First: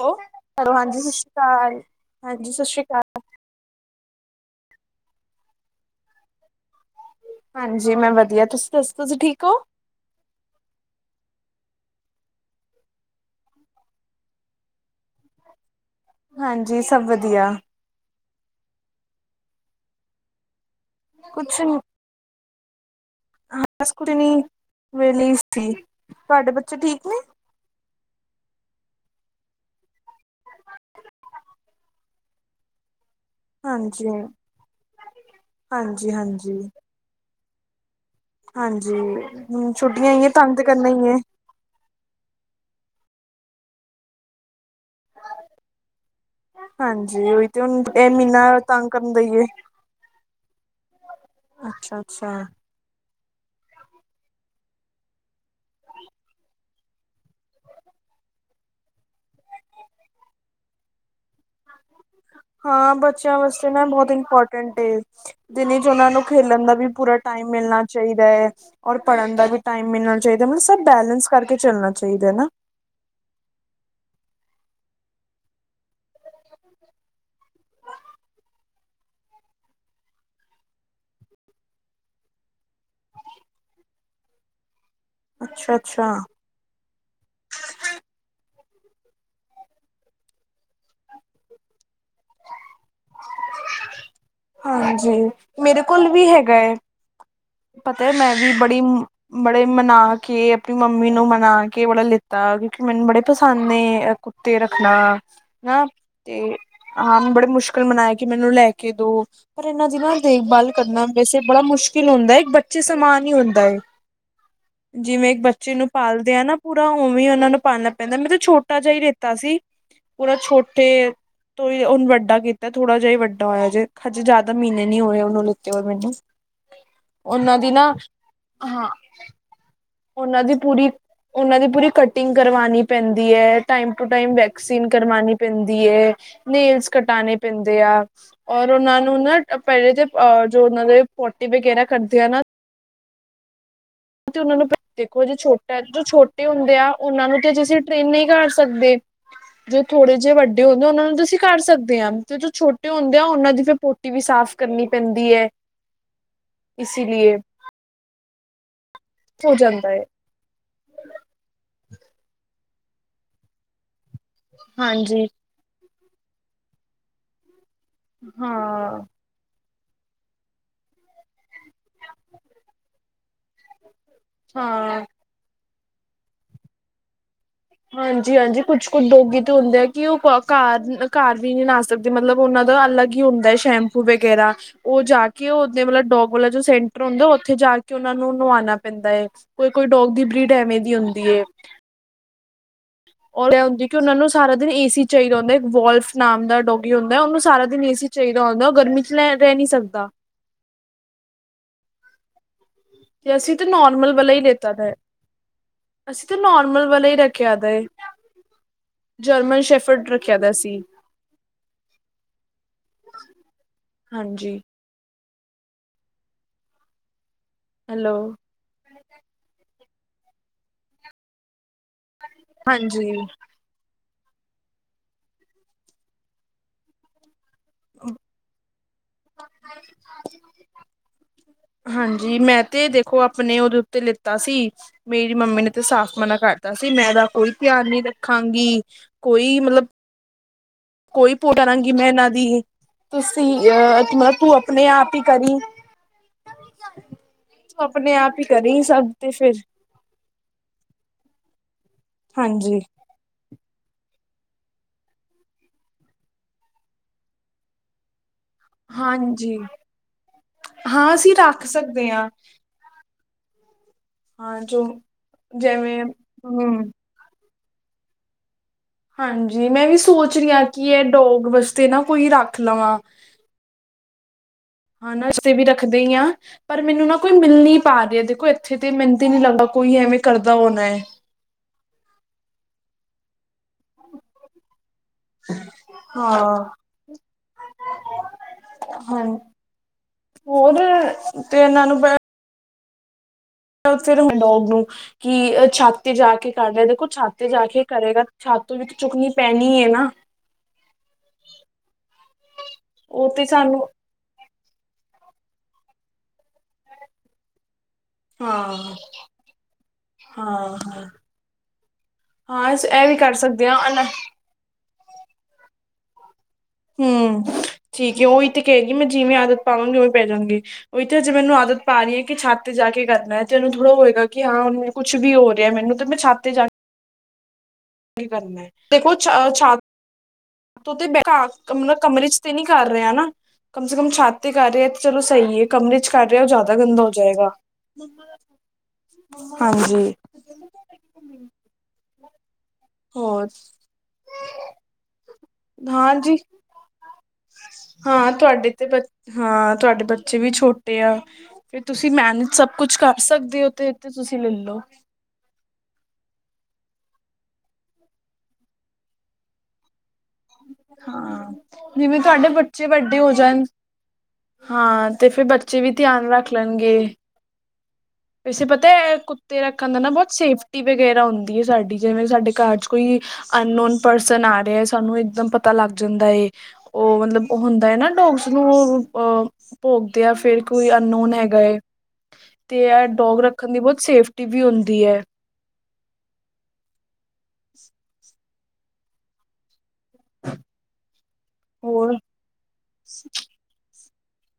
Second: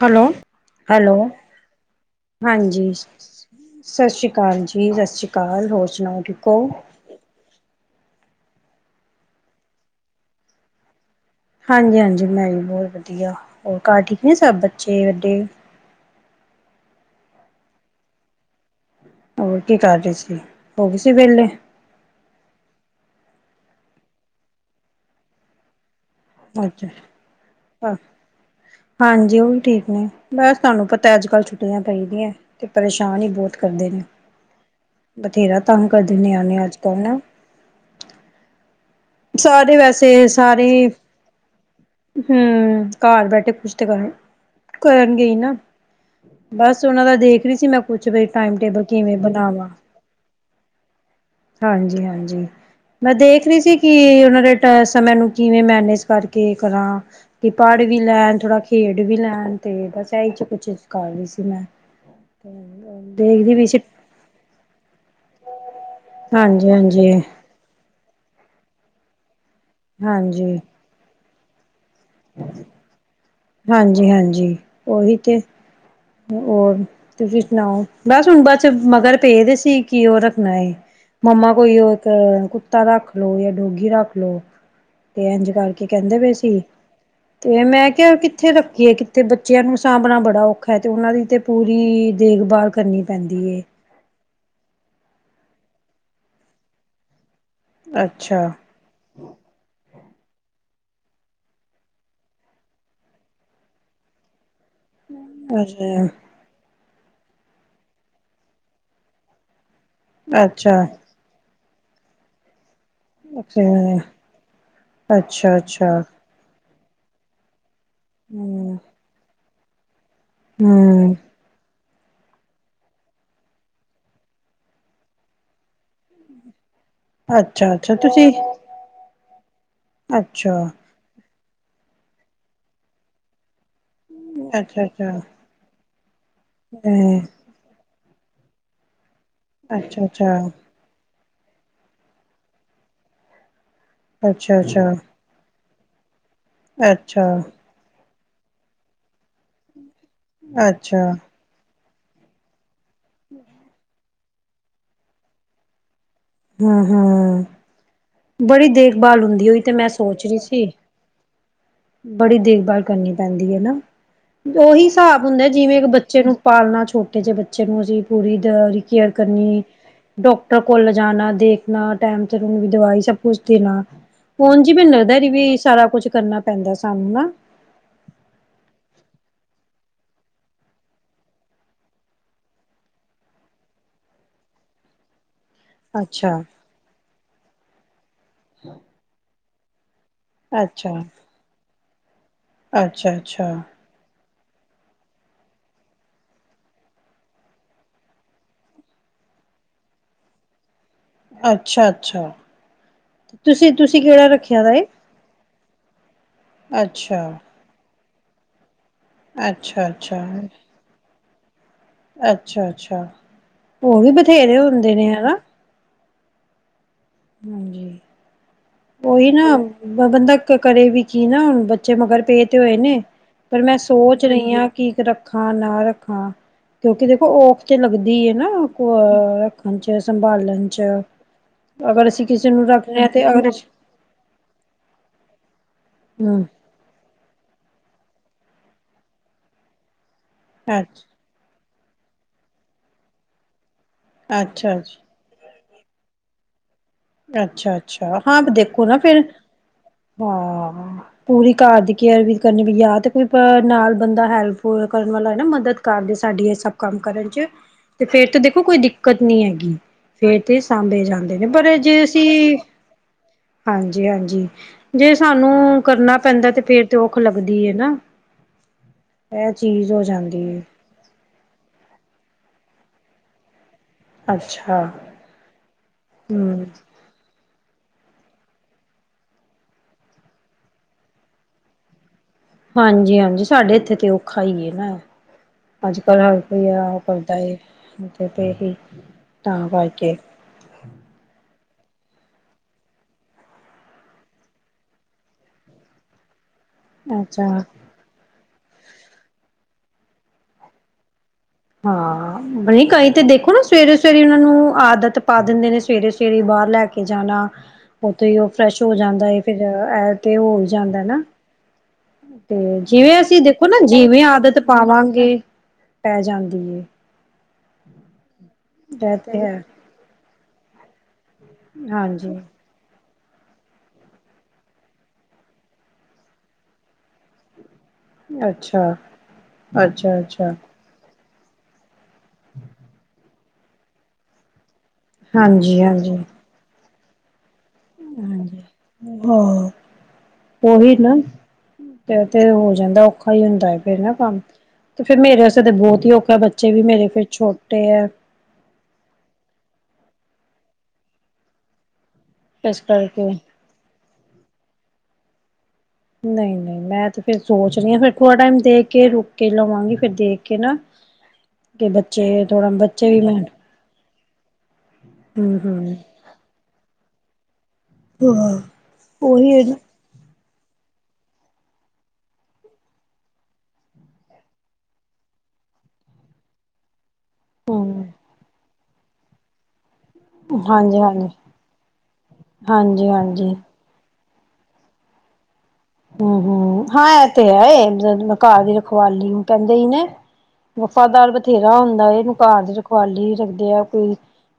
Hello, hello, ਹਾਂਜੀ ਸਤਿ ਸ਼੍ਰੀ ਅਕਾਲ, ਹਾਂਜੀ ਸਤਿ ਸ੍ਰੀ ਅਕਾਲ। ਸਤਿ ਸ਼੍ਰੀ ਅਕਾਲ ਜੀ -ਸਤਿ ਸ਼੍ਰੀ ਅਕਾਲ, ਹੋਰ ਸੁਣਾਓ, ਠੀਕ ਹੋ? ਹਾਂਜੀ ਮੈਂ ਵਧੀਆ, ਤੁਸੀ ਦੱਸੋ ਤੁਸੀ ਠੀਕ ਹੋ? ਹਾਂਜੀ -ਹਾਂਜੀ ਮੈਂ ਵੀ ਬਹੁਤ ਵਧੀਆ, ਹੋਰ ਘਰ ਠੀਕ ਨੇ ਸਭ ਬੱਚੇ, ਵੱਡੇ? ਹਾਂਜੀ, ਸਭ ਵਧੀਆ। ਹੋਰ ਕੀ ਕਰ ਰਹੀ ਸੀ ਹੋ ਗਏ ਸੀ ਵੇਹਲੇ? ਹਾਂ ਬਸ ਕੁੱਝ ਨਹੀਂ, ਵੇਹਲੀ ਹੀ ਸੀ। ਤੁਹਾਡੇ ਬੱਚੇ ਅੱਛਾ ਠੀਕ ਨੇ? ਹਾਂਜੀ ਉਹ ਵੀ ਠੀਕ ਨੇ। ਬਸ ਤੁਹਾਨੂੰ ਪਤਾ ਅੱਜ ਕੱਲ ਛੁੱਟੀਆਂ ਪਈ ਦੀਆਂ। ਤੇ ਪਰੇਸ਼ ਸ਼ਾਨ ਬਹੁਤ ਕਰਦੇ ਨੇ, ਹਾਂਜੀ ਬਥੇਰਾ ਤੰਗ ਹਾਂਜੀ ਕਰਦੇ ਹਾਂਜੀ ਨਿਆਣੇ ਅੱਜ- ਕੱਲ ਨਾ। ਜੀ ਹਮ ਸਾਰੇ ਛੁੱਟੀਆਂ ਹੀ ਵੈਸੇ ਏ ਤੰਗ ਤੇ ਸਾਰੇ ਕਰਨਾ ਹੀ ਏ। ਹਮ ਘਰ ਬੈਠੇ ਕੁਛ ਤੇ ਕਰਨ ਕਰਨ ਗਈ ਨਾ ਬਸ ਉਹਨਾਂ ਦਾ ਹਾਂਜੀ ਦੇਖ ਉਹੀ ਰਹੀ ਤੇ ਸੀ ਮੈਂ ਹੁਣ ਕੁਛ ਇਹ ਵੀ ਟਾਈਮ ਮਹੀਨਾ ਟੇਬਲ ਤੰਗ ਕਰਨ ਕਿਵੇਂ ਦਾ ਹੀ ਹੈ ਬਣਾਵਾਂ ਅੱਛਾ ਹਾਂਜੀ ਅੱਛਾ ਹਾਂਜੀ ਮੈਂ ਦੇਖ ਰਹੀ ਸੀ ਕਿ ਉਹਨਾਂ ਦੇ ਸਮੇ ਨੂੰ ਕਿਵੇਂ ਮੈਨੇਜ ਕਰਕੇ ਕਰਾਂ ਕਿ ਪੜ੍ਹ ਵੀ ਲੈਣ ਥੋੜਾ ਖੇਡ ਵੀ ਲੈਣ ਤੇ ਬਸ ਇਹੀ ਚ ਕੁਛ ਕਰ ਰਹੀ ਸੀ ਮੈਂ ਹਾਂ ਬੱਚਿਆਂ ਦੇਖਦੀ ਵੀ ਵਾਸਤੇ ਸੀ ਨਾ ਬਹੁਤ ਇੰਪੋਰਟੈਂਟ ਜਿਨੇ ਚ ਉਹਨਾਂ ਨੂੰ ਖੇਲਣ ਹਾਂਜੀ ਦਾ ਵੀ ਹਾਂਜੀ ਪੂਰਾ ਟਾਈਮ ਮਿਲਣਾ ਚਾਹੀਦਾ ਹੈ ਔਰ ਪੜ੍ਹਨ ਦਾ ਵੀ ਟਾਈਮ ਮਿਲਣਾ ਚਾਹੀਦਾ ਮਤਲਬ ਹਾਂਜੀ ਸ ਬੈਲੈਂਸ ਕਰਕੇ ਚੱਲਣਾ ਚਾਹੀਦੇ ਨਾ ਹਾਂਜੀ ਹਾਂਜੀ ਉਹੀ ਤੇ ਹੋਰ ਤੁਸੀਂ ਸੁਣਾਓ ਬਸ ਹੁਣ ਬਸ ਮਗਰ ਪਏ ਦੇ ਸੀ ਕਿ ਉਹ ਰੱਖਣਾ ਹੈ ਮੰਮਾ ਕੋਈ ਉਹ ਇੱਕ ਕੁੱਤਾ ਰੱਖ ਲਓ ਜਾਂ ਡੋਗੀ ਰੱਖ ਲੋ ਤੇ ਇੰਝ ਕਰਕੇ ਅੱਛਾ-ਅੱਛਾ ਕਹਿੰਦੇ ਪਏ ਸੀ ਤੇ ਮੈਂ ਕਿਹਾ ਕਿ ਰੱਖੀਏ ਕਿੱਥੇ ਬੱਚਿਆਂ ਨੂੰ ਸਾਂਭਣਾ ਬੜਾ ਔਖਾ ਹੈ ਤੇ ਉਹਨਾਂ ਦੀ ਤੇ ਪੂਰੀ ਦੇਖਭਾਲ ਕਰਨੀ ਪੈਂਦੀ ਹੈ ਹਾਂਜੀ ਮੇਰੇ ਕੋਲ ਵੀ ਹੈਗਾ ਹੈ ਪਤਾ ਹੈ ਮੈਂ ਅੱਛਾ। ਵੀ ਬੜੀ ਬੜੇ ਮਨਾ ਕੇ ਆਪਣੀ ਮੰਮੀ ਨੂੰ ਮਨਾ ਕੇ ਬੜਾ ਲਿੱਤਾ ਕਿਉਂਕਿ ਮੈਨੂੰ ਬੜੇ ਪਸੰਦ ਨੇ ਤੇ ਰੱਖਣਾ ਹਨ ਅੱਛਾ, ਤੇ ਹਾਂ ਬੜੇ ਮੁਸ਼ਕਿਲ ਮਨਾਇਆ ਕਿ ਮੈਨੂੰ ਲੈ ਕੇ ਦੋ ਹ ਪਰ ਇਹਨਾਂ ਦੀ ਨਾਲ ਦੇਖਭਾਲ ਅੱਛਾ, ਕਰਨਾ ਵੈਸੇ ਬੜਾ ਮੁਸ਼ਕਿਲ ਹੁੰਦਾ ਇੱਕ ਬੱਚ ਬੱਚੇ ਸਮਾਨ ਹੀ ਹੁੰਦਾ ਜਿਵੇਂ ਅੱਛਾ, ਬੱਚੇ ਨੂੰ ਅੱਛਾ। ਪਾਲਦੇ ਆ ਨਾ ਪੂਰਾ ਓਵੇ ਹੀ ਉਹਨਾ ਨੂੰ ਪਾਲ ਪਹਿੰਦਾ ਮੈਂ ਤਾਂ ਹੂੰ, ਛੋਟਾ ਜਿਹਾ ਹੀ ਲਿਤਾ ਸੀ ਪੂਰਾ ਛੋਟੇ ਹੂੰ, ਤੋਂ ਤੇ ਹੁਣ ਵੱਡਾ ਕੀਤਾ ਥੋੜਾ ਜਿ ਹੀ ਵੱਡਾ ਹੋਇਆ ਜੇ ਹਜੇ ਜਿਆਦਾ ਮਹੀਨੇ ਨਹੀਂ ਹੋ ਉਹਨੂੰ ਲਿੱਤੇ ਹੋਏ ਮੈਨੂੰ ਉਹਨਾਂ ਦੀ ਅੱਛਾ, ਨਾ ਅੱਛਾ ਤੁਸੀਂ ਹਾਂ ਉਹਨਾਂ ਦੀ ਅੱਛਾ, ਪੂਰੀ ਉਹਨਾਂ ਦੀ ਪੂਰੀ ਕਟਿੰਗ ਕਰਵਾਉਣੀ ਪੈਂਦੀ ਹੈ ਟਾਈਮ ਟੂ ਟਾਈਮ ਅੱਛਾ, ਵੈਕਸੀਨ ਅੱਛਾ। ਕਰਵਾਉਣੀ ਪੈਂਦੀ ਹੈ ਨੇਲਸ ਹੂੰ, ਕਟਾਣੇ ਪੈਂਦੇ ਆ ਔਰ ਉਹਨਾਂ ਨਾ ਪਹਿਲੇ ਤੇ ਅੱਛਾ, ਅੱਛਾ, ਅਹ ਜੋ ਅੱਛਾ, ਉਹਨਾਂ ਦੇ ਪੋਟੀ ਵਗੈਰਾ ਕਰਦੇ ਆ ਨਾ। ਤੇ ਉਹਨਾ ਅੱਛਾ, ਨੂੰ ਦੇਖੋ ਜੇ ਛੋਟੇ ਜੋ ਛੋਟਾ ਹੁੰਦੇ ਆ ਉਹਨਾਂ ਅੱਛਾ। ਨੂੰ ਤੇ ਅਸੀਂ ਟ੍ਰੇਨਿੰਗ ਕਰ ਸਕਦੇ ਜੋ ਥੋੜੇ ਜਿਹੇ ਵੱਡੇ ਹੁੰਦੇ ਉਹ ਅੱਛਾ, ਨੂੰ ਅਸੀਂ ਕਰ ਸਕਦੇ ਤੇ ਜੋ ਛੋਟੇ ਹੁੰਦੇ ਆ ਉਹਨਾਂ ਦੀ ਫਿਰ ਪੋਟੀ ਵੀ ਸਾਫ਼ ਕਰਨੀ ਪੈਂਦੀ ਹੈ। ਹੂੰ ਇਸੀ ਲਈਏ ਹੂੰ ਬੜੀ ਦੇਰ ਬਾਲ ਹੁੰਦੀ ਹੋ ਹੋਈ ਤੇ ਮੈਂ ਜਾਂਦਾ ਹੈ ਸੋਚ ਰਹੀ ਸੀ। ਬੜੀ ਦੇਖਭਾਲ ਕਰਨੀ ਪੈਂਦੀ ਹੈ ਨਾ ਉਹੀ ਹਿਸਾਬ ਹਾਂਜੀ ਹੁੰਦਾ ਜਿਵੇਂ ਬੱਚੇ ਬੱਚੇ ਨੂੰ ਪਾਲਣਾ ਛੋਟੇ ਜਹੇ ਬੱਚੇ ਅੱਛੇ ਮਜ਼ੀ ਪੂਰੀ ਉਹਦੀ ਹਾਂ ਕੇਅਰ ਕਰਨੀ ਡਾਕਟਰ ਕੋਲ ਜਾਣਾ ਦੇਖਣਾ ਟੈਮ ਤੇ ਵੀ ਦਵਾਈ ਪੁੂਛਦੀ ਨਾ ਫੋਨ ਜੀ ਮੈਨੂੰ ਹਾਂ ਲਗਦਾ ਵੀ ਸਾਰਾ ਸਾਰਾ ਕੁੱਛ ਕਰਨਾ ਪੈਂਦਾ ਸਾਨੂੰ ਨਾ ਹਾਂਜੀ ਹਾਂਜੀ ਕੁੱਛ ਕੁਛ ਦੋਗੀ ਤੇ ਹੁੰਦੇ ਆ ਕਿ ਉਹ ਕਾਰ ਕਾਰ ਵੀ ਨਹੀਂ ਨਾ ਸਕਦੇ ਮਤਲਬ ਉਹਨਾਂ ਦਾ ਅਲੱਗ ਹੀ ਹੁੰਦਾ ਹੈ ਸ਼ੈਂਪੂ ਵਗੈਰਾ ਉਹ ਜਾ ਕਿ ਉਦੇ ਡੋਗ ਅੱਛਾ ਵਾਲਾ ਜੋ ਸੈਂਟਰ ਹੁੰਦਾ ਉੱਥੇ ਜਾ ਕੇ ਉਹਨਾ ਨੂੰ ਨੁਵਾਉਣਾ ਪੈਂਦਾ ਹੈ। ਕੋਈ ਕੋਈ ਡੋਗ ਦੀ ਬ੍ਰੀਡ ਐਵੇਂ ਅੱਛਾ ਦੀ ਹੁੰਦੀ ਐ‌ ਅੱਛਾ ਅੱਛਾ। ਕਿ ਉਹਨਾਂ ਨੂੰ ਸਾਰਾ ਦਿਨ ਏ ਸੀ ਚਾਹੀਦਾ ਹੁੰਦਾ ਇੱਕ ਵੋਲਫ ਨਾਮ ਦਾ ਡੋਗੀ ਹੁੰਦਾ ਉਹਨੂੰ ਸਾਰਾ ਦਿਨ ਏ ਸੀ ਚਾਹੀਦਾ ਹੁੰਦਾ ਉਹ ਗਰਮੀ ਚ ਲੈ ਰਹਿ ਨਹੀਂ ਸਕਦਾ। ਅੱਛਾ ਅੱਛਾ। ਤੇ ਅਸੀਂ ਤਾਂ ਤੁਸੀਂ ਤੁਸੀਂ ਨੋਰਮਲ ਕਿਹੜਾ ਵਾਲਾ ਹੀ ਰੱਖਿਆ ਲੇਤਾ ਵੈ ਦਾ ਅਸੀਂ ਤਾਂ ਨੋਰਮਲ ਵਾਲਾ ਹੀ ਰੱਖਿਆ ਦਾ ਜਰਮਨ ਅੱਛਾ ਸ਼ੈਫਰਡ ਅੱਛਾ ਰੱਖਿਆ ਦਾ ਸੀ। ਅੱਛਾ ਅੱਛਾ ਹੋ ਵੀ ਹਾਂਜੀ ਬਥੇਰੇ ਹੁੰਦੇ ਨੇ ਹਨਾ ਹਾਂਜੀ ਹੈਲੋ ਉਹੀ ਨਾ ਬੰਦਾ ਕਰੇ ਵੀ ਕੀ ਨਾ ਹੁਣ ਬੱਚੇ ਮਗਰ ਪਏ ਤੇ ਹੋਏ ਨੇ ਹਾਂਜੀ ਪਰ ਮੈਂ ਸੋਚ ਰਹੀ ਹਾਂ ਕਿ ਰੱਖਾਂ ਨਾ ਰੱਖਾਂ ਕਿਉਂਕਿ ਦੇਖੋ ਔਖ ਤੇ ਲੱਗਦੀ ਹੈ ਨਾ ਕੋਯਾ ਰੱਖਣ ਚ ਸੰਭਾਲਣ ਚ ਅਗਰ ਅਸੀਂ ਹਾਂਜੀ ਕਿਸੇ ਮੈਂ ਨੂੰ ਤੇ ਰੱਖਦੇ ਹਾਂ ਦੇਖੋ ਅਗਰ ਆਪਣੇ ਉਹਦੇ ਉੱਤੇ ਲਿੱਤਾ ਸੀ। ਮੇਰੀ ਮੰਮੀ ਨੇ ਤੇ ਸਾਫ਼ ਮਨਾ ਹਮ ਕਰਤਾ ਸੀ ਮੈਂ ਐਦਾ ਕੋਈ ਧਿਆਨ ਨਹੀਂ ਰੱਖਾਂਗੀ ਕੋਈ ਮਤਲਬ ਅੱਛਾ ਕੋਈ ਪੋ ਕਰਾਂਗੀ ਮੈਂ ਇਹਨਾਂ ਦੀ ਤੁਸੀਂ ਅ ਤੂੰ ਨਾ ਤੂੰ ਅੱਛਾ ਆਪਣੇ ਅੱਛਾ ਆਪ ਹੀ ਕਰੀ। ਅੱਛਾ ਆਪਣੇ ਅੱਛਾ ਆਪ ਹਾਂ ਹੀ ਕਰੀ ਦੇਖੋ ਨਾ ਸਭ ਫਿਰ ਤੇ ਹਾਂ ਪੂਰੀ ਘਾਰ ਦੀ ਕੇਅਰ ਵੀ ਕਰਨੀ ਪਈ ਹਾਂਜੀ। ਯਾਂ ਤੇ ਕੋਈ ਬਾਹਰ ਨਾਲ ਬੰਦਾ ਹੈਲਪ ਹੁਲਪ ਕਰਨ ਵਾਲਾ ਹੋਏ ਨਾ ਮਦਦ ਕਾਰਦੇ ਸਾਡੀ ਇਹ ਸਭ ਕੰਮ ਕਰਨ ਚ ਤੇ ਫੇਰ ਤਾਂ ਦੇ ਖੋ ਕੋਈ ਦਿੱਕਤ ਨੀ ਹਾਂਜੀ ਹੈਗੀ। ਫੇਰ ਤੇ ਸਾਂਭੇ ਹਾਂ ਅਸੀਂ ਜਾਂਦੇ ਨੇ ਰੱਖ ਪਰ ਸਕਦੇ ਹਾਂ ਅਸੀਂ ਹਾਂਜੀ ਹਾਂਜੀ ਹਾਂ ਜੋ ਜੇ ਸਾਨੂੰ ਜਿਵੇਂ ਕਰਨਾ ਪੈਂਦਾ ਤੇ ਹਮ ਫੇਰ ਤੇ ਔਖ ਦੀ ਹੈ ਨਾ ਇਹ ਹਾਂਜੀ ਮੈਂ ਚੀਜ਼ ਵੀ ਹੋ ਸੋਚ ਜਾਂਦੀ ਰਹੀ ਹੈ ਹਾਂ, ਕਿ ਇਹ ਡੋਗ ਵਾਸਤੇ ਨਾ ਕੋਈ ਰੱਖ ਰਖ ਲਵਾਂ। ਅੱਛਾ ਖਾਨ ਵਸਤੇ ਵੀ ਰੱਖਦੇ ਹੀ ਹਾਂ, ਹਮ ਪਰ ਮੈਨੂੰ ਨਾ ਕੋਈ ਮਿਲਣੀ ਪਾ ਰਹਾ ਹੇ ਦੇਖੋ ਇੱਥੇ ਤੇ ਮੈਨੂੰ ਹੀ ਨੀ ਲੱਗਦਾ ਕੋਈ ਐਵੇਂ ਕਰਦਾ ਹੋਣਾ ਹੈ। ਹਾਂਜੀ ਹਾਂਜੀ ਸਾਡੇ ਇੱਥੇ ਤੇ ਔਖਾ ਹੀ ਨਾ। ਅੱਜ ਕੱਲ੍ਹ ਹਰ ਹਾਂ। ਕੋਈ ਆ ਉਹ ਕਰਦਾ ਹੈ ਤੇ ਹੀ ਹਾਂ ਤਾਂ ਕਰਕੇ। ਹਾਂ [unintelligible] ਫਿਰ ਹੁੰਨ ਡੋਗ ਨੂੰ ਕਿ ਛੱਤ ਤੇ ਜਾ ਕੇ ਕਰ ਰਿਹਾ, ਦੇਖੋ ਛਾਤ ਤੇ ਅੱਛਾ ਜਾ ਕੇ ਕਰੇਗਾ ਛਾਤ ਵਿੱਚ ਚੁੱਕਣੀ ਪੈਣੀ ਨੀ ਹੈ ਨਾ ਹਾਂ ਬਈ ਕਈ ਤੇ ਉਹ ਦੇਖੋ ਨਾ ਸਾਨੂੰ ਸਵੇਰੇ ਸਵੇਰੇ ਉਹਨਾਂ ਨੂੰ ਆਦਤ ਪਾ ਦਿੰਦੇ ਨੇ ਸਵੇਰੇ ਸਵੇਰੇ ਬਾਹਰ ਲੈ ਕੇ ਜਾਣਾ, ਉਥੇ ਹੀ ਉਹ ਹਾਂ ਫਰੈਸ਼ ਹੋ ਜਾਂਦਾ ਹੈ ਫਿਰ ਏ ਤੇ ਹਾਂ ਹੋ ਹੀ ਜਾਂਦਾ ਹਾਂ ਨਾ। ਹਾਂ ਤੇ ਅਸ ਇਹ ਵੀ ਜਿਵੇਂ ਕਰ ਅਸੀਂ ਦੇਖੋ ਸਕਦੇ ਹਾਂ ਨਾ ਅਨ ਜਿਵੇਂ ਆਦਤ ਪਾਵਾਂਗੇ ਪੈ ਜਾਂਦਾ ਹਮ ਠੀਕ ਉਹਹੀ ਤੇ ਕਹਿਗੀ ਮੈਂ ਇਹ ਜਿਵੇਂ ਤੇ ਆਦਤ ਹੈ ਪਾਵਾਂਗੀ ਉਹ ਪੈ ਜਾਂਾਂਗੇ ਉ ਚੇ ਮੈਨੂੰ ਆਦਤ ਪਾ ਰਹੀ ਹੈ ਕਿ ਹਾਂਜੀ ਛੱਤ ਤੇ ਜਾ ਕੇ ਕਰ ਤੇੈਨ ਥੋੜ੍ਹਾ ਹੋਏਗਾ ਕਿ ਹਾਂ ਹੁਣ ਕੁਛ ਵੀ ਹੋ ਰਿਹਾ ਮੈਨੂੰ ਤੇ ਮੈਂ ਛਾਤਤੇ ਜਾ ਕੀ ਕਰਨਾ ਅੱਛਾ, ਦੇਖੋ ਛ ਛ ਅੱਛਾ-ਅੱਛਾ। ਤ ਤੇ ਘਾ ਮਤਲਬ ਕਮਰੇ ਚ ਤੇ ਨਹੀਂੀ ਕਰ ਰਿਹਾ ਹਨਾ ਕਮ ਸੇ ਕਮ ਛਤ ਤੇ ਕਰ ਰਿਹਾ ਚਲੋ ਸਹੀ ਹੈ ਕਮਰੇ ਚ ਹਾਂਜੀ-ਹਾਂਜੀ, ਕਰ ਰਿਹਾ ਉਹ ਜ਼ਿਆਦਾ ਗੰਦਾ ਜਾਏਗਾ ਹਜੀ ਹ ਹਾਂਜੀ ਉਹੀ ਨਾ ਤੇ ਹੋ ਜਾਂਦਾ ਔਖਾ ਹੀ ਹੋਰ ਹੁੰਦਾ ਫਿਰ ਨਾ ਕੰਮ ਤੇ ਫੇਿਰ ਮੇਰੇ ਕਦੇ ਬਹੁਤ ਹੀ ਔਖਾ ਹਾਂਜੀ ਬੱਚੇ ਵੀ ਮੇਰੇ ਫੇਿਰ ਛੋਟੇ ਹੈ ਹਾਂ ਤੁਹਾਡੇ ਤੇ ਬ ਹਾਂ ਤੁਹਾਡੇ ਬੱਚੇ ਵੀ ਛੋਟੇ ਆ ਫਿਰ ਤੁਸੀਂ ਤੁਸੀਂ ਮੈਨਜ ਸਭ ਇਸ ਕੁਛ ਕਰ ਕਰਕੇ ਸਕਦੇ ਹੋ ਤੇ ਤੇ ਤੁਸੀਂ ਲੈਲੋ ਨਹੀਂ ਨਹੀਂ ਮੈਂ ਤੇ ਫੇਿਰ ਸੋਚ ਰਹੀ ਆ ਫਿਰ ਥੋੜਾ ਟਾਈਮ ਦੇਖ ਕੇ ਰੁਕ ਕੇ ਲਵਾਂਗੀ ਫਿਰ ਦੇਖ ਕੇ ਨਾ ਹਾਂ ਕਿ ਜਿਵੇਂ ਬੱਚੇ ਸਾਡੇ ਥੋੜਾ ਬੱਚੇ ਵੱਡੇ ਵੀ ਹੋ ਮੈਂ ਜਾਣ ਹਾਂ ਤੇ ਫਿਰ ਹੂੰ ਬੱਚੇ ਵੀ ਹੂੰ ਧਿਆਨ ਰੱਖ ਲੈਣਗੇ ਹਾਂ ਵੈੇ ਪਤਾ ਉਹੀ ਕੁੱਤੇ ਹੈ ਰੱਖਣ ਦੇ ਨਾ ਬਹੁਤ ਸੇਫ ਪਟੀ ਵਗੈਰਾ ਹੁੰਦੀ ਹੈ ਸਾਡੀ ਜਿਵੇਂ ਸਾਡੇ ਘਰ ਚ ਕੋਈ ਅਨਨੋਨ ਪਰਸਨ ਆ ਰਿਹਾ ਹੈ ਸਾਨੂੰ ਇੱਕਦਮ ਪਤਾ ਲੱਗ ਜਾਂਦਾ ਹੈ ਉਹ ਮਤਲਬ ਉਹ ਹੁੰਦਾ ਹੂੰ ਨਾ ਡੋਗਸ ਨੂੰ ਅ ਭੋਗਦੇ ਆ ਫੇਿਰ ਕੋਈ ਹਾਂਜੀ ਹਾਂਜੀ ਅਨਨੋਨ ਹੈਗਾ ਤੇ ਇਹ ਹਾਂਜੀ ਡੋਗ ਹਾਂਜੀ ਰੱਖਣ ਦੀ ਬਹੁਤ ਸੇਫਟੀ ਰਟੀ ਵੀ ਹੁੰਦੀ ਹੈ ਹਮ ਹਮ ਹਾਂ ਇਹ ਤੇ ਹੈ ਇਹ ਘਰ ਦੀ ਰਖਵਾਲੀ ਨੂੰ ਕਹਿੰਦੇ ਹੀ ਨੇ ਵਫ਼ਾਦਾਰ ਬਥੇਰਾ ਹੁੰਦਾ ਹੋਰ ਇਹਨੂੰ ਕਾਰਜ ਰਖਵਾਲੀ ਰੱਖਦੇ ਆ ਕੋਈ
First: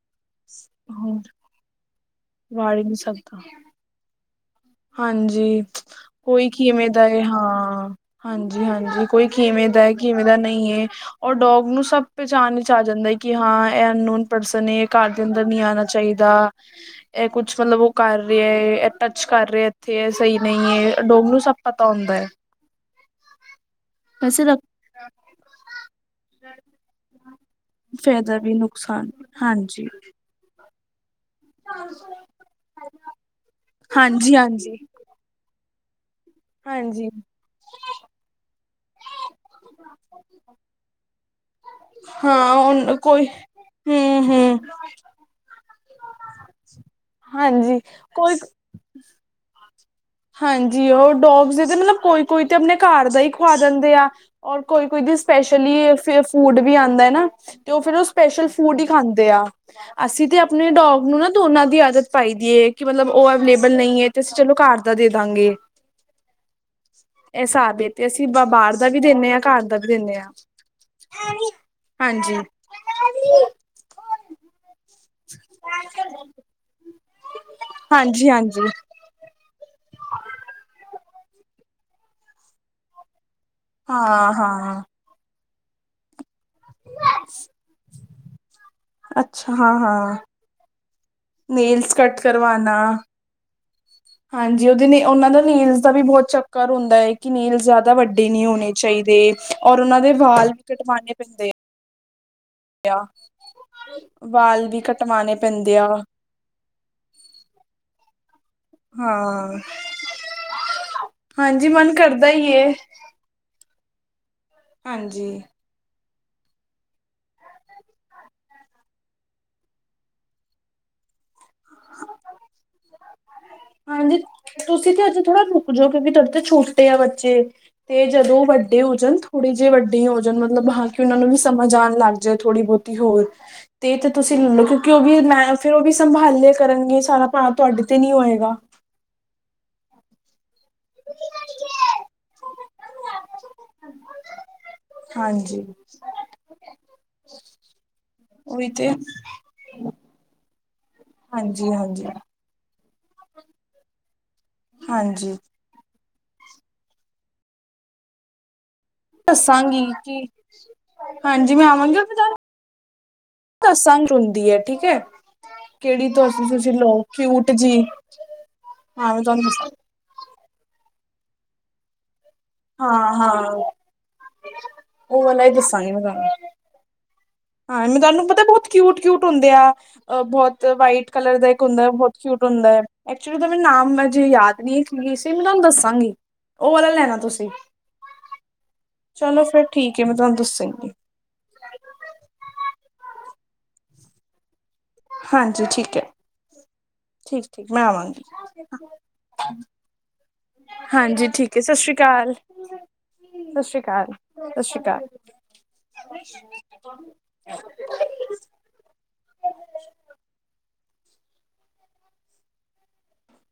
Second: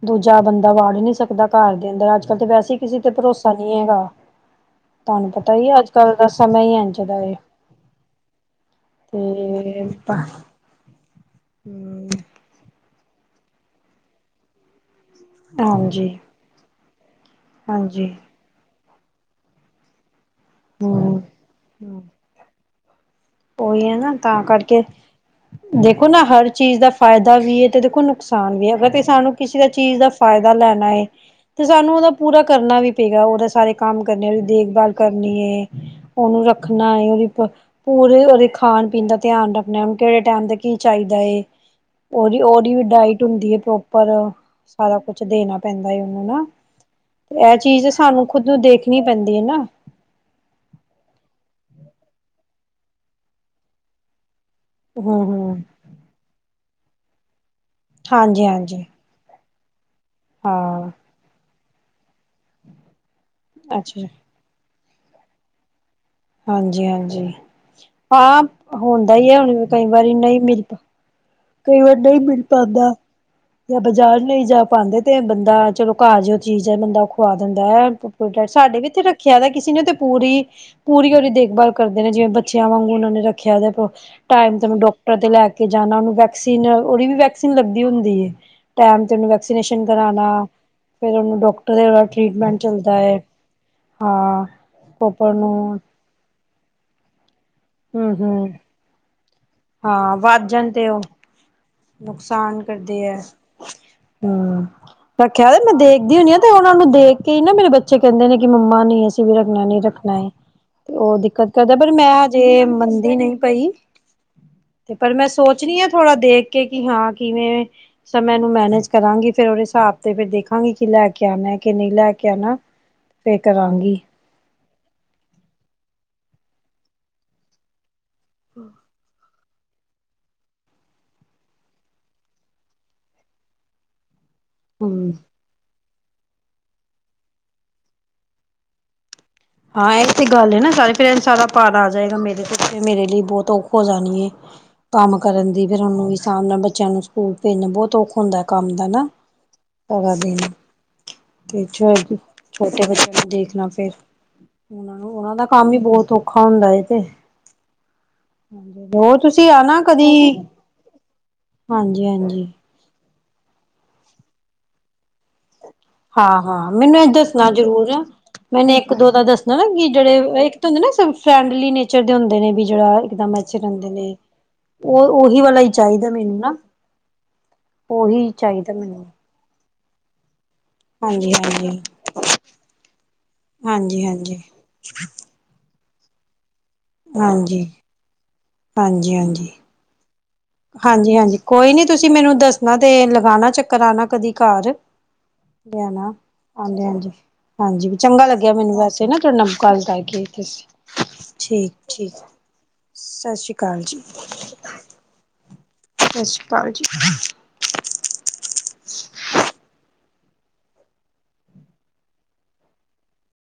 ਦੂਜੇ ਜਾਂ ਬੰਦਾ ਵਾੜ ਨਹੀਂੀ ਹੋਰ ਸਕਦਾ ਘਰ ਦੇ ਅੰਦਰ ਅੱਜ ਕੱਲ ਤੇ ਵੈਸੇ ਵਾੜ ਹੀ ਨਹੀਂ ਕਿਸੇ ਤੇ ਸਕਦਾ ਭਰੋਸਾ ਨਹੀਂੀ ਹੈਗਾ ਤੁਹਾਨੂੰ ਪਤਾ ਹਾਂਜੀ। ਹੀ ਅੱਜ ਕੱਲ੍ਹ ਦਾ ਕੋਈ ਸਮਾਂ ਹੀ ਕਿਵੇਂ ਇੰਝ ਦਾ ਏ ਹਾਂ, ਹਾਂਜੀ। ਹਾਂਜੀ। ਕੋਈ ਕਿਵੇਂ ਤੇ ਦਾ, ਕਿਵੇਂ ਦਾ ਨਹੀਂ ਔਰ ਡੋਗ ਨੂੰ, ਸਭ ਪਹਿਚਾਣ ਵਿਚ ਆ ਜਾਂਦਾ ਕਿ, ਹਾਂ, ਇਹ ਅਨਨੋਨ ਪਰਸਨ ਏ। ਘਰ ਦੇ ਅੰਦਰ ਨਹੀ ਆਣਾ ਹਾਂਜੀ ਚਾਹੀਦਾ। ਇਹ ਕੁੱਛ ਮਤਲਬ ਉਹ ਹਾਂਜੀ ਕਰ ਰਿਹਾ, ਅੱਚ ਕਰ ਰਹੇ ਇੱਥੇ ਸਹੀ ਨਹੀਂ ਹੈ, ਹਮ ਡੋਗ ਨੂੰ ਸਭ ਪਤਾ ਹਮ ਹੁੰਦਾ ਹੈ। ਉਹੀ ਹੈ ਨਾ, ਤਾਂ ਵੈਸੇ ਕਰਕੇ ਦੇਖੋ ਨਾ ਹਰ ਚੀਜ਼ ਦਾ ਫਾਇਦਾ ਵੀ ਹੈ, ਤੇ ਦੇਖੋ ਫਾਇਦਾ ਨੁਕਸਾਨ ਵੀ ਹੈ, ਅਗਰ ਤੇ ਨੁਕਸਾਨ ਵੀ, ਸਾਨੂੰ ਕਿਸੇ ਦਾ ਹਾਂਜੀ ਚੀਜ਼ ਦਾ ਫਾਇਦਾ ਲੈਣ ਣਾਏ। ਤੇ, ਸਾਨੂੰ ਉਹਦਾ ਪੂਰਾ ਕਰਨਾ ਵੀ ਪਏਗਾ, ਉਹਦਾ ਸਾਰੇ ਕੰਮ ਕਰਨੇ, ਹਾਂਜੀ ਉਹਦੀ ਹਾਂਜੀ ਦੇਖਭਾਲ ਕਰਨੀ ਏ। ਉਹਨੂੰ ਰੱਖਣੈ, ਹਾਂਜੀ ਉਹਦੀ ਖਾਣ-ਪੀਣ ਦਾ ਧਿਆਨ ਰੱਖਣਾ, ਕਿਹੜੇ ਟਾਈਮ ਦਾ ਕੀ ਚਾਹੀਦਾ ਹੈ, ਉਹਦੀ ਉਹਦੀ ਵੀ ਹਾਂ ਡਾਇਟ ਕੋਈ ਹੁੰਦੀ ਹੈ ਹਮ ਪ੍ਰੋਪਰ, ਹਮ ਸਾਰਾ ਕੁਛ ਦੇਣਾ ਪੈਂਦਾ ਉਹਨੂੰ ਨਾ ਤੇ, ਇਹ ਹਾਂਜੀ ਚੀਜ਼ ਸਾਨੂੰ ਕੋਈ ਖੁੱਦ ਨੂੰ ਦੇਖਣੀ ਪੈਂਦੀ ਹੈ, ਨਾ ਹਾਂਜੀ। ਉਹ ਡੋਗਸ ਦੇ ਮਤਲਬ ਕੋਈ ਕੋਈ ਤੇ, ਆਪਣੇ ਘਰ ਦਾ ਹੀ ਖਵਾ ਦਿੰਦੇ ਆ। ਔਰ ਕੋਈ- ਕੋਈ ਹੂੰ ਦੀ ਹੂੰ। ਸਪੈਸ਼ਲੀ ਫੂਡ ਵੀ ਆਉਂਦਾ ਐ, ਨਾ। ਤੇ, ਉਹ ਫੇਰ ਉਹ ਹਾਂਜੀ ਸਪੈਸ਼ਲ ਫੂਡ ਹਾਂਜੀ ਹੀ ਖਾਂਦੇ ਆ। ਹ [inaudible] ਅਸੀਂ ਤੇ, ਆਪਣੇ ਹਾਂ ਡੋਗ ਨੂੰ ਨਾ, ਦੋਨਾਂ ਦੀ ਆਦਤ ਪਾਈ ਦੀ ਏ, ਕਿ ਮਤਲਬ ਉਹ ਅਵੇਲੇਬਲ ਨਹੀਂ ਅੱਛਾ ਹੈ, ਤੇ ਅਸੀਂ ਚਲੋ ਘਰ ਦਾਦੀ ਤਾਂਗੀਗੇ ਹਾਂਜੀ, ਹਾਂਜੀ। ਤੇ ਅਸੀਂ ਹਾਂ, ਬਾਹਰ ਦਾ ਵੀ ਹੁੰਦਾ ਹੀ ਦਿੰਦੇ ਹੈ, ਹਾਂ ਘਰ ਹੁਣ ਦਾ ਕਈ ਵੀ ਵਾਰੀ ਦਿੰਦੇ ਹਾਂ ਨਹੀਂ ਮਿਲ ਕਈ ਵਾਰ ਨਹੀਂ ਹਾਂਜੀ ਮਿਲ ਪਾਉਦਾ ਜਾਂ, ਬਾਜ਼ਾਰ ਨਹੀਂ ਜਾ ਪਾਂਦੇ। ਤੇ, ਬੰਦਾ ਚਲੋ ਘਰ ਜਿ ਉਹ ਚੀਜ਼ ਹੈ, ਬੰਦਾ ਉਹ ਖੁਵਾ ਦਿੰਦਾ ਹਾਂਜੀ ਐ, ਹਾਂਜੀ ਸਾਡੇ ਵੀ ਇੱਥੇ ਰੱਖਿਆ ਦਾ ਕਿਸੇ ਤੇ, ਪੂਰੀ- ਪੂਰੀ ਉਹਦੀ ਦੇਖਭਾਲ ਕਰਦੇ ਨੇ, ਜਿਵੇਂ ਬੱਚਿਆਂ ਵਾਂਗੂ ਉਹਨਾਂ ਨੇ ਰੱਖ ਿਆ ਹਾਂ ਟਾਈਮ ਤੇਨੂੰ ਹਾਂ ਡਾਕਟਰ ਤੇ, ਲੈਕੇ ਕੇ ਜਾਣਿ ਉਹ ਨੂੰ ਵੈਕਸੀਨ ਉਹਦੀ ਵੀ, ਵੈਕਸੀਨ ਲੱਗਦੀ ਹੁੰਦੀ ਹੇ। ਅ ਟਾਈਮ ਤੇ ਉਹਨੂੰ ਅੱਛਾ ਹਾਂ ਵੈਕਸੀਨੇਸ਼ਨ ਹਾਂ ਕਰਾਣਾ। ਨੇਲਸ ਕੱਟ ਕਰਵਾਣਾ, ਹੈ ਹਾਂ ਹਾਂਜੀ, ਉਹਦੇ ਨੇ ਉਹਨਾਂ ਪ੍ਰੋਪਰ ਦਾ ਨੂੰ ਨੇਲਸ ਦਾ ਵੀ ਬਹੁਤ ਚੱਕ ਕਰ ਹੁੰਦਾ ਏ। ਕਿ ਨੇਲਸ ਜ਼ਿਆਦਾ ਹਮ ਵੱਡੇ ਨਹੀਂ ਹਮ ਹੋਣੇ ਚਾਹੀਦੇ। ਔਰ ਉਹਨਾਂ ਦੇ ਹਾਂ ਵੱਧ ਵਾਲ ਵੀ ਜਾਣ ਤੇ ਉਹ ਕਟਵਾਣੇ ਪੈਂਦੇ ਆ। ਨੁਕਸਾਨ ਕਰਦੇ ਹੈ। ਹਮ, ਵਾਲ ਵੀ ਕਟਵਾਣੇ ਰੱਖਿਆ ਦਿਆ, ਤੇ ਮੈਂ ਪੈਂਦੇ ਆ ਦੇਖਦੀ ਹੁੰਦੀ ਆ ਤੇ ਉਹਨਾਂ ਨੂੰ ਦੇਖ ਕੇ ਹੀ ਨਾ ਮੇਰੇ ਬੱਚੇ ਕਹਿੰਦੇ ਨੇ ਕਿ ਮੰਮਾ ਨੇ ਅਸੀਂ ਵੀ ਹਾਂ ਰੱਖਣਾ, ਨਹੀਂ ਰੱਖਣਾ ਏ, ਤੇ ਉਹ ਦਿੱਕਤ ਹਾਂਜੀ ਕਰਦਾ, ਪਰ ਮਨ ਮੈਂ ਹੀ ਹਜੇ ਏ ਮੰਨਦੀ ਨਹੀਂ ਪਈ। ਤੇ ਪਰ ਮੈਂ ਹਾਂਜੀ ਸੋਚਣੀ ਆਂ ਥੋੜ੍ਹਾ ਦੇਖ ਕੇ ਕਿ ਹਾਂ ਕਿਵੇਂ ਸਮੇ ਨੂੰ ਮੈਨੇਜ ਕਰਾਂਗੀ, ਫਿਰ ਉਹਦੇ ਹਿਸਾਬ ਤੇ ਦੇਖਾਂਗੇ ਕਿ ਲੈ ਕੇ ਆਣਾ ਕਿ ਨਹੀਂ ਲੈ ਕੇ ਆਣਾ। ਫੇਰ ਕਰਾਂਗੀ ਹਾਂਜੀ, ਤੁਸੀਂ ਤੇ ਅੱਜ ਥੋੜਾ ਰੁਕ ਜਾਓ ਕਿਉਂਕਿ ਤੁਹਾਡੀ ਛੋਟੇ ਆ ਬੱਚੇ। ਤੇ ਜਦੋਂ ਵੱਡੇ ਹੋ ਜਾਣ ਥੋੜ੍ਹੇ ਜਹੇ ਜੇ ਵੱਡੇ ਹੋ ਜਾਣ ਮਤਲਬ ਹਾਂ ਕਿ ਉਹਨਾਂ ਨੂੰ ਵੀ ਸਮਝ ਆਣ ਲੱਗ ਜਾਏ ਥੋੜੀ ਬਹੁਤੀ ਹੋਰ ਤੇ ਤੁਸੀਂ ਲੈ ਲਓ, ਕਿਉਂਕਿ ਉਹ ਹੂੰ। ਵੀ ਮੈਂ ਫੇਰ ਉਹ ਵੀ ਸੰਭਾਲੇ ਕਰਨਗੇ ਸਾਰਾ ਭਾਵ ਤੁਹਾਡੇ ਤੇ ਨਹੀਂ ਹੋਏਗਾ। ਹਾਂ ਇਹ ਤੇ ਗੱਲ ਹੈ ਨਾ। ਸਾਰੇ ਪਰਟ ਸਾਰਾ ਭਾਰ ਆ ਜਾਏਗਾ ਮੇਰੇ ਤੇ, ਫ਼ਿਰ ਮੇਰੇ ਲਈ ਬਹੁਤ ਔਖੀ ਹੋ ਜਾਣੀ ਹੈ। ਕੰਮ ਕਰਨ ਦੀ ਹਾਂਜੀ ਫੇਰ ਉਹਨੂੰ ਵੀ ਸਾਹਮ ਨਾਲ ਬੱਚਿਆਂ ਨੂੰ ਸਕੂਲ ਭੇਜਣਾ ਬਹੁਤ ਔਖਾ ਹੁੰਦਾ ਹੈ ਉਹੀ ਕੰਮ ਦਾ ਤੇ ਨਾ । ਹਾਂਜੀ ਹਾਂਜੀ [unintelligible] ਛੋਟੇ ਬੱਚਿਆਂ ਨੂੰ ਦੇਖਣਾ ਫੇਰ ਉਹਨਾਂ ਨੂੰ, ਹਾਂਜੀ ਉਹਨਾਂ ਦਾ ਕੰਮ ਵੀ ਬਹੁਤ ਔਖਾ। ਔਖਾ ਹੁੰਦਾ ਏ ਤੇ। ਉਹ ਤੁਸੀਂ ਆਣਾ ਦੱਸਾਂਗੀ ਕਦੀ, ਕਿ ਹਾਂਜੀ-ਹਾਂਜੀ ਤਸੰਗ ਹੁੰਦੀ ਹੈ, ਠੀਕ ਹੈ। ਕਿਹੜੀ ਹਾਂ ਤੁਸੀਂ ਹਾਂ ਤੁਸੀਂ ਮੈਨੂੰ ਲਓ ਇਹ ਦੱਸਣਾ ਕਿਊਟ ਜੀ ਜ਼ਰੂਰ ਆ, ਮੈਨੂੰ ਇੱਕ ਦੋ ਹਾਂ ਮੈਂ ਦਾ ਤੁਹਾਨੂੰ ਦੱਸਣਾ ਨਾ ਦੱਸਾਂ ਕਿ ਜਿਹੜੇ ਇੱਕ ਤਾਂ ਹੁੰਦੇ ਨਾ ਫਰੈਂਡਲੀ ਨੇਚਰ ਹੁੰਦੇ ਨੇ ਵੀ ਜਿਹੜਾ ਹਾਂ ਇਕਦਮ ਹਾਂ ਐਥੇ ਰਹਿੰਦੇ ਨੇ। ਉਹ ਉਹੀ ਵਾਲਾ ਹੀ ਚਾਹੀਦਾ ਮੈਨੂੰ ਨਾ, ਉਹੀ ਚਾਹੀਦਾ ਮੈਨੂੰ। ਅ ਬਹੁਤ ਵਾਈਟ ਹਾਂਜੀ ਕਲਰ ਦਾ ਇੱਕ ਹਾਂਜੀ ਹੁੰਦਾ ਬਹੁਤ ਕਿਊਟ ਹੁੰਦਾ ਹੈ। ਐਕਚੁਲੀ ਓਹਦਾ ਨਾਮ ਹਾਂਜੀ ਮੈਨੂੰ ਹਾਂਜੀ ਯਾਦ ਨਹੀ ਸੀ । ਮੈ ਤੁਆਨੂੰ ਦਸਿਆ ਸਾਂਗੀ ਉਹ ਵਾਲਾ ਲੈਣਾ ਤੁਸੀਂ। ਜੀ ਚਲੋ ਹਾਂਜੀ-ਹਾਂਜੀ [inaudible] ਹਾਂਜੀ ਹਾਂਜੀ ਕੋਈ ਨੀ ਤੁਸੀਂ ਮੈਨੂੰ ਦੱਸਣਾ ਤੇ ਲਗਾਉਣਾ ਚੱਕਰ ਫ਼ਿਰ ਆਨਾ ਕਦੀ ਘਰ ਹਾਂਜੀ ਠੀਕ ਹੈ ਲਿਆਣਾ ਹਾਂਜੀ-ਹਾਂਜੀ ਹਾਂਜੀ ਠੀਕ ਠੀਕ ਮੈਂ ਹਾਂਜੀ ਵੀ ਆਵਾਂਗੀ ਚੰਗਾ ਲੱਗਿਆ ਮੈਨੂੰ ਵੈਸੇ ਨਾ ਤੁਹਾਡੇ ਨਾਲ ਗੱਲ ਕਰਕੇ ਹਾਂਜੀ ਠੀਕ ਹੈ ਸਤਿ ਸ੍ਰੀ ਠੀਕ-ਠੀਕ ਅਕਾਲ ਸਤਿ ਸ੍ਰੀ ਅਕਾਲ ਸਤਿ ਸ੍ਰੀ ਅਕਾਲ ਸਤਿ ਸ਼੍ਰੀ ਅਕਾਲ ਜੀ। [inaudible] [inaudible]